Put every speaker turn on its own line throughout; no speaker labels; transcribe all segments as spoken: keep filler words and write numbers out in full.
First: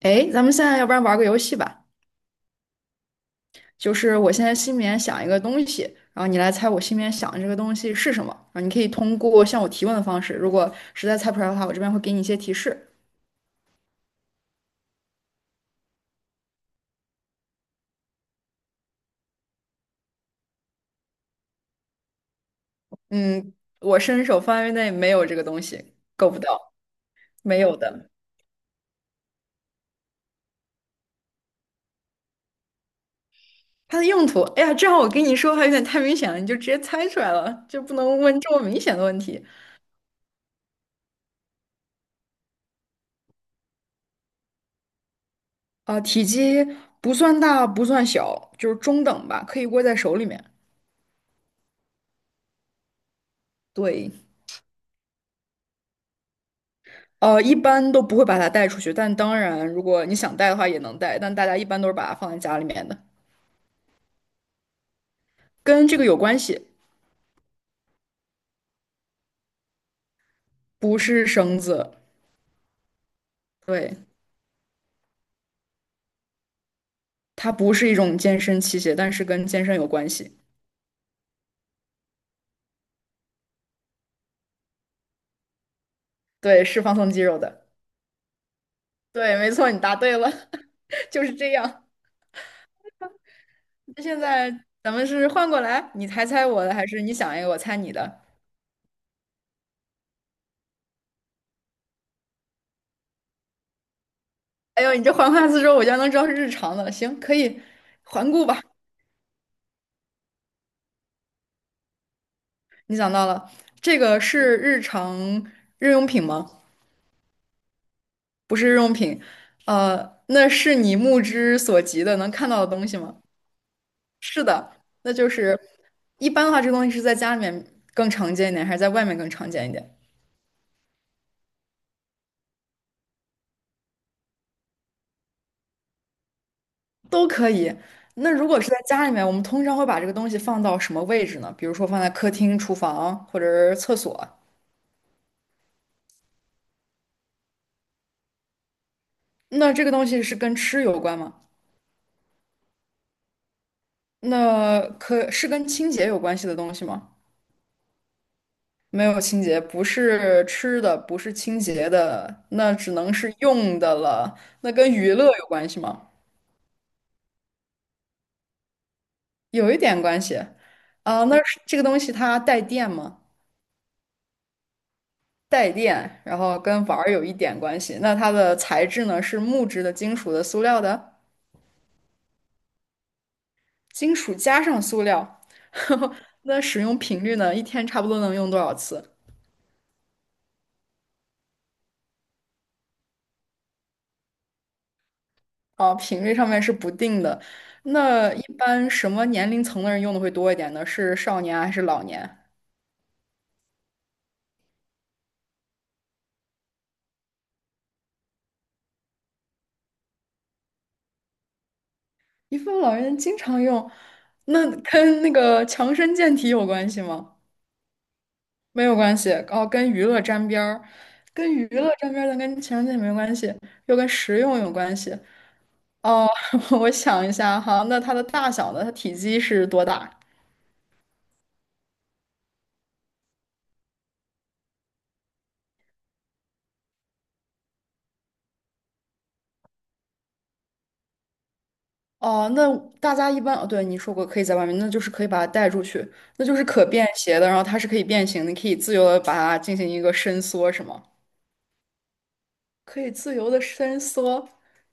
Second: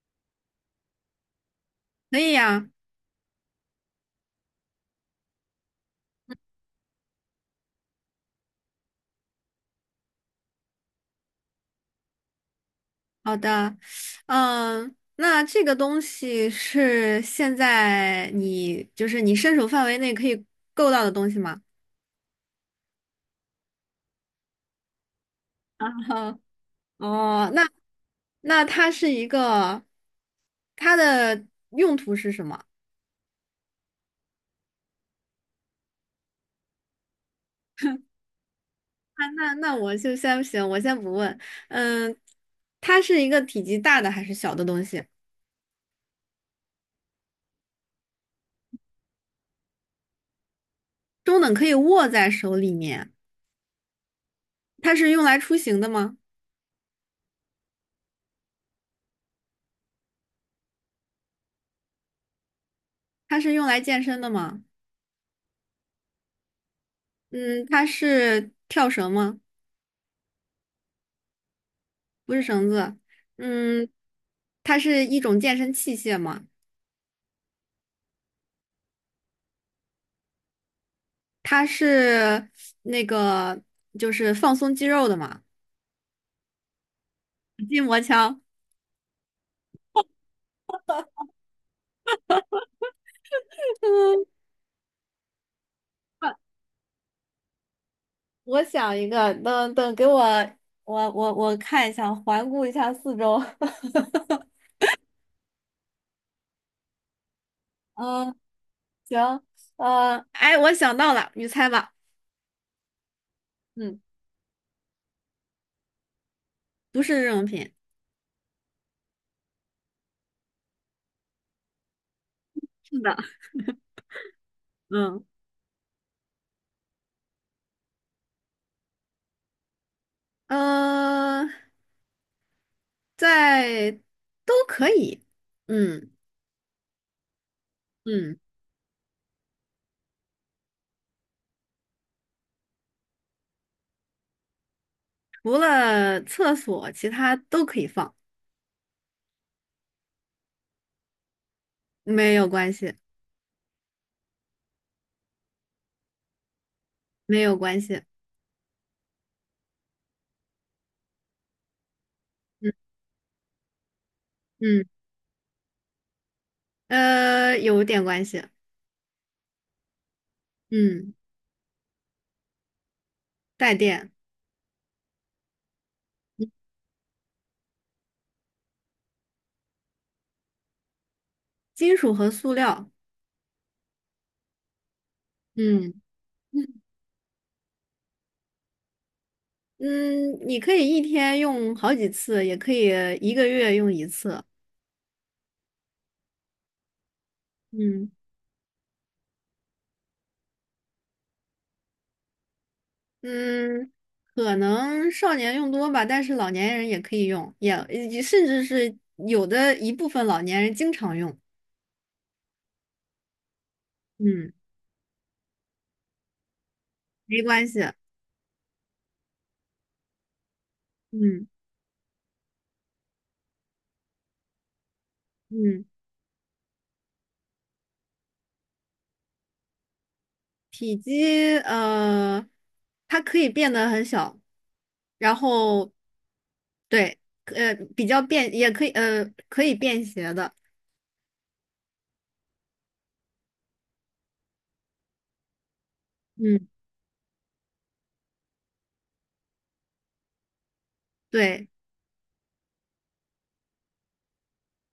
哎，咱们现在要不然玩个游戏吧，
可以呀。
就是我现在心里面想一个东西，然后你来猜我心里面想的这个东西是什么。然后你可以通过向我提问的方式，如果实在猜不出来的话，我这边会给你一些提示。
好的。嗯，那这个东西是现在你就是你伸手范围内可以够到的东西吗？
嗯，我伸手范围内没有这个东
啊
西，够
哈。
不到，
哦，
没
那
有的。
那它是一个，它的用途是什么？
它的用途，哎呀，正好我跟你说还有点太明显了，你就直接猜出来了，就不能问这么明显的问
那
题。
那那我就先行，我先不问。嗯，它是一个体积大的还是小的东西？
啊、体积不算大，不算小，就是中等吧，可以握在手里面。
中等可以握在手里面。
对。
它是用来出行的吗？
呃，一般都不会把它带出去，但当然，如果你想带的话也能带，但大家一般都是把它放在家里面的，
它是用来健身的吗？
跟这个有关系，
嗯，它是跳绳吗？
不是绳子，
不是绳子。嗯，
对，
它是一种健身器械嘛，
它不是一种健身器械，但是跟健身有关系，
它是那个就是放松肌肉的嘛。
对，是放松肌肉的，
筋膜枪。
对，没错，你答对了，就是这样。那现 在咱们是换过来，你猜
嗯。啊
猜我的，还是你想一个我猜你的？
我想一个，等等，给我，我我我看一下，环顾一下四周。
哎呦，你这环环四周，我就能知道是日常的，行，可以环
嗯。
顾吧。
行。呃，哎，我想到了，你猜吧。
你想到了，这
嗯。
个是日常日用品吗？
不是日用品。
不是日用品，呃，那是你目之所及的能看到的东西
是的。
吗？是的，那
嗯。
就是一般的话，这个东西是在家里面更常见一点，还是在外面更常见一点？
呃，在都可以。嗯
都可以。那
嗯。
如果是在家里面，我们通常会把这个东西放到什么位置呢？比如说放在客厅、厨房或者是厕所。
除了厕所，其他都可以放。
那这个东西是跟吃有关吗？
没有关系。
那可是跟清洁有关系的东西吗？
没有关系。
没有清洁，不是吃的，不是清洁的，
嗯
那只能是用的了。那
嗯，
跟娱乐有关系吗？
呃，有点关系。
有一点关系。
嗯。
啊、那是这个东西它带电吗？
带电。
带电，然后
嗯
跟玩儿有一点关系。那它的材质呢？是木质的、金属的、塑料的？
金属和塑料。
金属加上塑料。
嗯
那使用频率呢？一天差不多能用多少次？
嗯，你可以一天用好几次，也可以一个月用一次。
啊，频率上面是不定的。
嗯
那一般什么年龄层的人用的会多一点呢？是少年还是老年？
嗯，可能少年用多吧，但是老年人也可以用，也也甚至是有的一部分老年人经常用。
遗腹老人经常用，
嗯。
那跟那个强身健体有关系吗？
没关系。
没有关系，哦，跟娱乐沾边儿，
嗯
跟娱乐沾边儿，但跟强身健体没关系，又跟实用有关系。
嗯。
哦，我想一下哈，那它的大小呢？它体积是多大？
体积，呃，它可以变得很小，然后，对，呃，比较便，也可以，呃，可以便携的。
哦，那大家一般哦，对，你说过可以在外面，那就是可以把它带出去，那就是
嗯。
可便携的，然后它是可以变形的，你可以自由的把它进行一个伸缩，是吗？
对。
可以自由的伸缩，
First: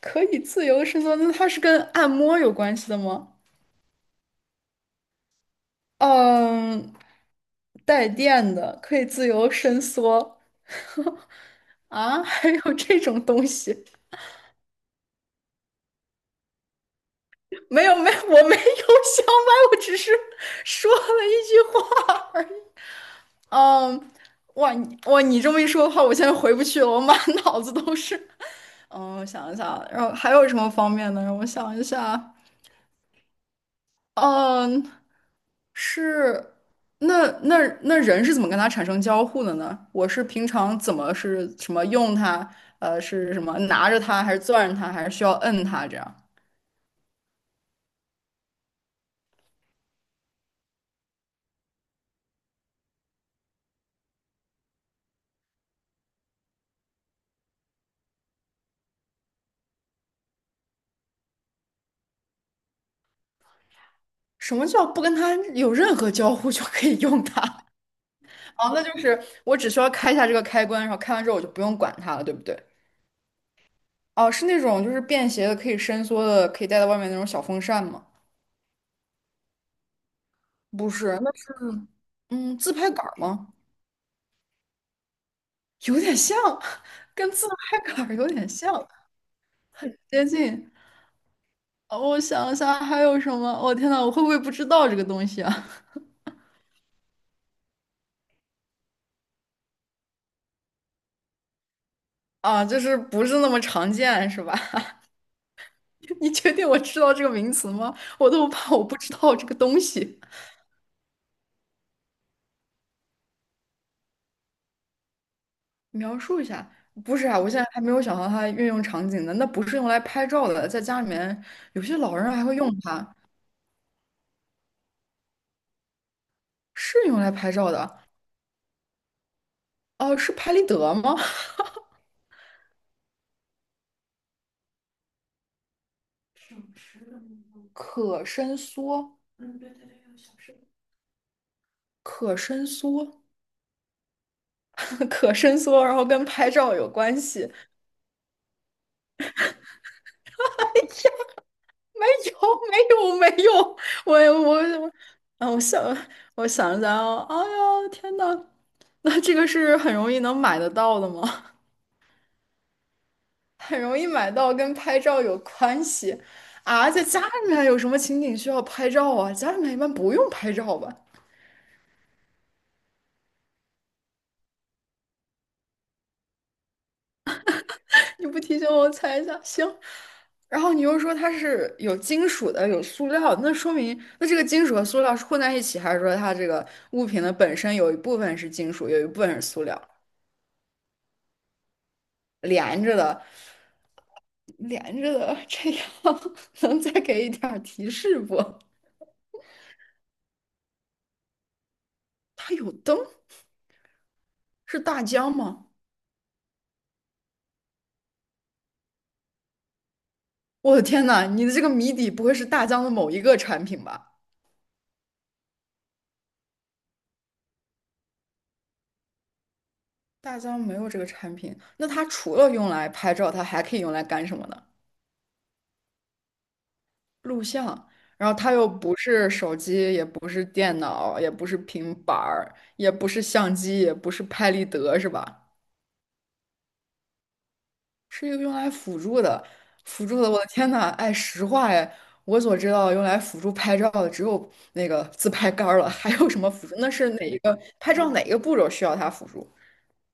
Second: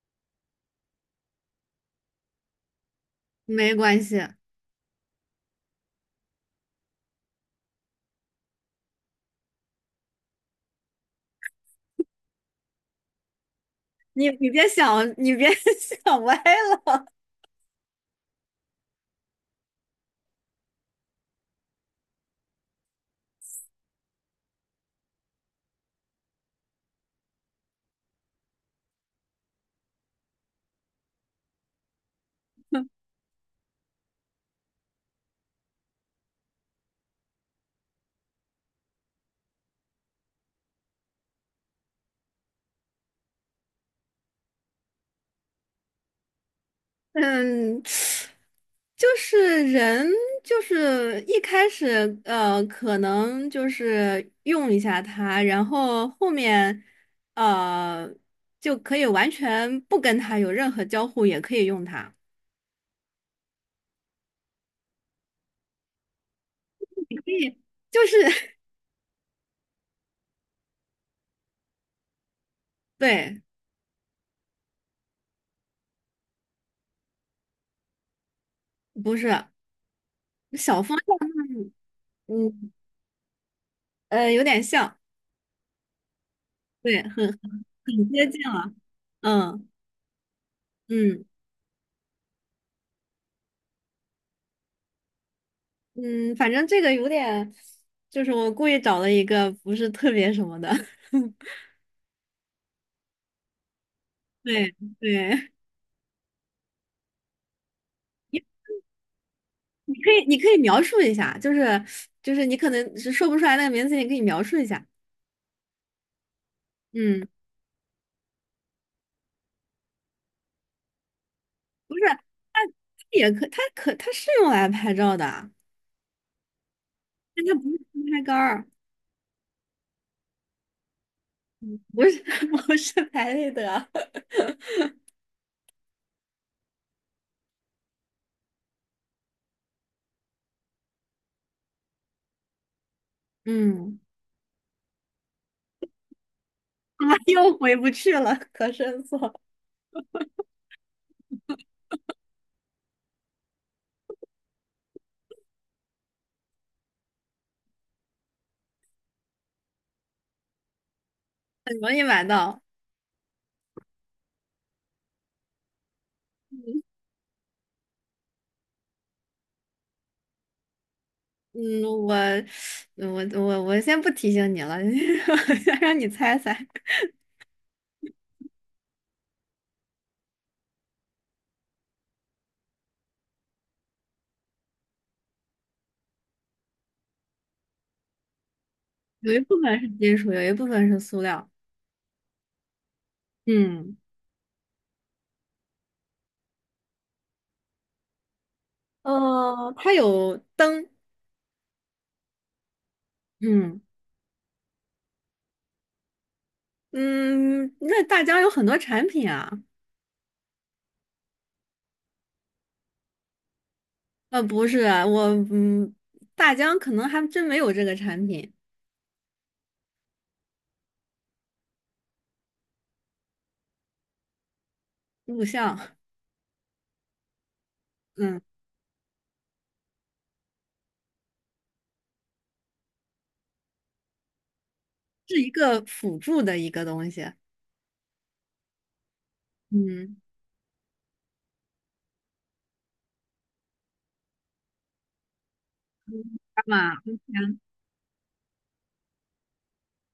可以自由地伸缩，那它是跟按摩有关系的吗？
没关系。
嗯，带电的，可以自由伸缩。啊，还有这种东西？
你你别想，你别 想歪了。
没有，没有，我没有想买，我只是说了一句话而已。嗯，哇，你哇，你这么一说的话，我现在回不去了，我满脑子都是。嗯，我想一下，然后还有什么方面呢？让我想一下。嗯，是，那那那人是怎么跟它产生交互的呢？我是平常怎么是什么用它？呃，是什么拿着它，还是攥着它，还是需要摁它这样？
嗯。就是人，就是一开始，呃，可能就是用一下它，然后后面，呃，就可以完全不跟它有任何交互，也可以用它。
什么叫不跟它有任何交互就可以用
对，
它？
就是
哦，那就是我只需要开一下这个开关，然后开完之后我就不用管它了，对不对？
对。
哦，是那种就是便携的，可以伸缩的，可以带到外面那种小风扇吗？
不是小
不
峰。
是，那是嗯
嗯
自拍杆儿吗？
呃，有点像。
有点像，
对，很
跟自拍杆
很
儿有
接近
点
了。
像，
嗯
接近。
嗯。
呃我想一下还有什么？我、天呐，我会不会不知道这个东西啊？
嗯，反正这个有点，就是我故意找了一个不是特别什么的。
啊，就是不是那么常见，是吧？
对。对。
你确定我知道这个名词吗？我都怕我不知道这个东
你可
西。
以你可以描述一下，就是就是你可能是说不出来那个名字，你可以描述一下。
描述一下，不
嗯。
是啊，我现在还没有想到它运用场景呢。那不是用来拍照的，在家里面有
不
些
是，
老
它
人还会用它，
也可它可它是用来拍照的啊
是用来
但
拍
它不
照
是自
的。
拍杆儿。
哦、是拍立得吗？
不是 不是拍立得。
省时的那种可伸缩，嗯，对对对，有小时的可伸缩，
嗯。
可伸缩，然后跟拍照有
啊，
关系？
又回不去了。可申色。
没有，没有，没有，我我我，啊，我想，我想想啊，哎呀，天呐，那这个是很容易能买得到的吗？
很容易买到。
很容易买到，跟拍照有关系啊？在家里面有什么情景需要拍照啊？家里面一般不用拍照吧？
嗯，我，我，我，我先不提醒你了。先让你猜猜。
你不提醒我，我猜一下，行。然后你又说它是有金属的，有塑料的那说明那这个金属和塑料是混在一起，还是说它这个物品的本身有一部分是金属，有一部分
有一
是
部
塑
分
料，
是金属，有一部分是塑料。
连着的，
嗯，
连着的，这样 能再给一点儿提示不？
呃，它有灯。
它有灯，
嗯
是大疆吗？
嗯。那大疆有很多产品啊。
我的天呐，你的这个谜底不会是大疆的某一个产品吧？
呃，不是，我嗯，大疆可能还真没有这个产品。
大疆没有这个产品，那它除了用来拍照，它还可以用来干什么呢？
录像。
录像，然后
嗯。
它又不是手机，也不是电脑，也不是平板儿，也不是相机，也不是拍立得，是
是
吧？
一个辅助的一个东西。
是一个用来辅助的，辅
嗯。
助的。我的天呐，哎，实话哎，我所知道用来辅助拍照的只有那个自拍杆儿了，还有什么
干
辅助？那
嘛
是哪一个拍照哪一个步骤需要它辅助？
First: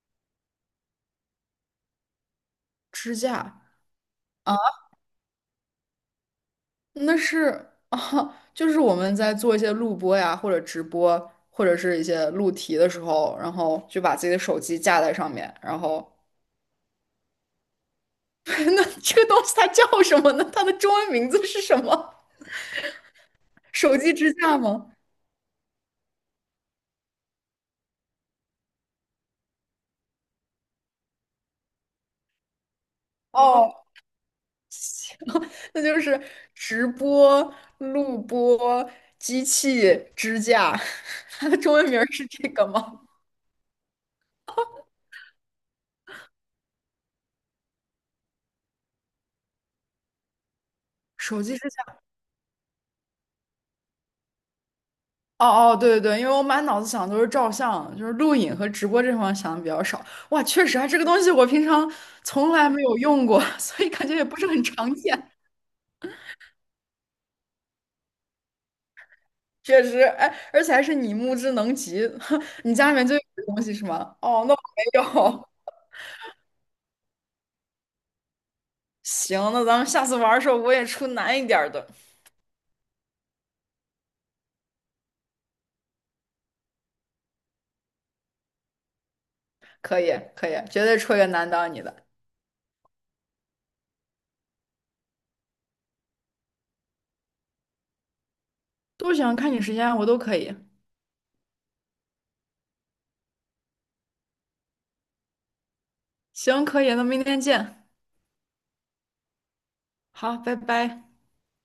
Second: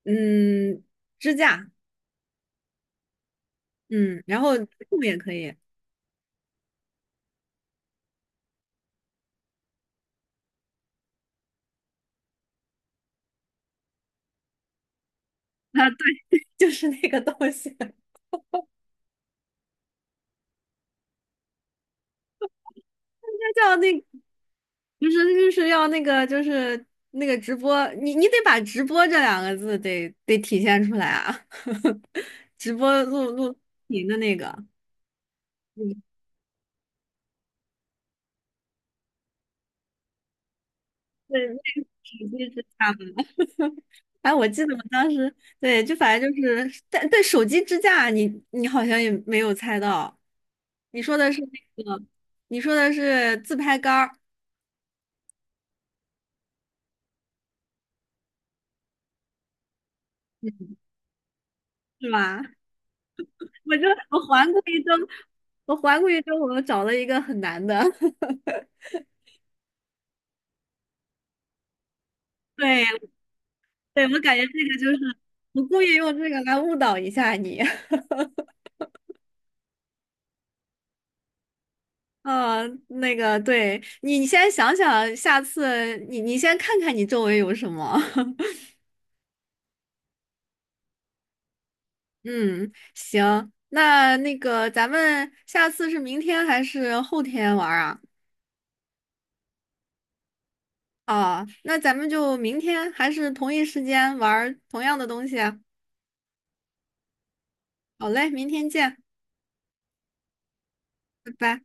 嗯。支架。
支架。
嗯，然
啊。
后动物也可以啊。
那是啊，就是我们在做一些录播呀，或者直播，或者是一些录题的时候，然后就把自己的手机架在上面，然后
对，就是那个东西。
那这个东西它叫什么呢？它的中文名字是什么？
那叫
手
那，
机支架吗？
不是，就是要那个，就是那个直播，你你得把直播这两个字得得体现出来啊。直播录录
哦，
屏的那个。
那就
嗯
是直播、录播、机器支架，
对，
它
那
的中文
个
名儿是
手机
这
支
个
架
吗？
嘛。哎，我记得我当时，对，就反正就是，但对手机支架你，你好像也没有猜到。你说的是
手机支
那
架
个，你说的是自拍杆儿
哦哦，对对对，因为我满脑子想的都是照相，就是录影和直播这方面想的比较少。哇，确实啊，这个东西我平常
是吧？
从来没有用过，
我
所
就
以感觉
我
也不是
环顾
很
一周，
常见。
我环顾一周，我找了一个很难的。
确实，哎，而且还是你目之能及，你家里
对。
面就有这东西是
对，
吗？
我感觉
哦，
这
那我
个
没
就是
有。
我故意用这个来误导一下你。
行，那咱们下次玩的时候我也出难一点儿的，
嗯，那个，对你，你先想想，下次你你先看看你周围有什么。
可以可以，绝对出一个难到你的。
嗯，行，那那个咱们下次是明天还是后天玩儿啊？
都行看你时间啊，我都可以。
哦，那咱们就明天还是同一时间玩儿同样的东西啊。
行，可以，那明天见。
好嘞，明天见，
好，拜拜。
拜拜。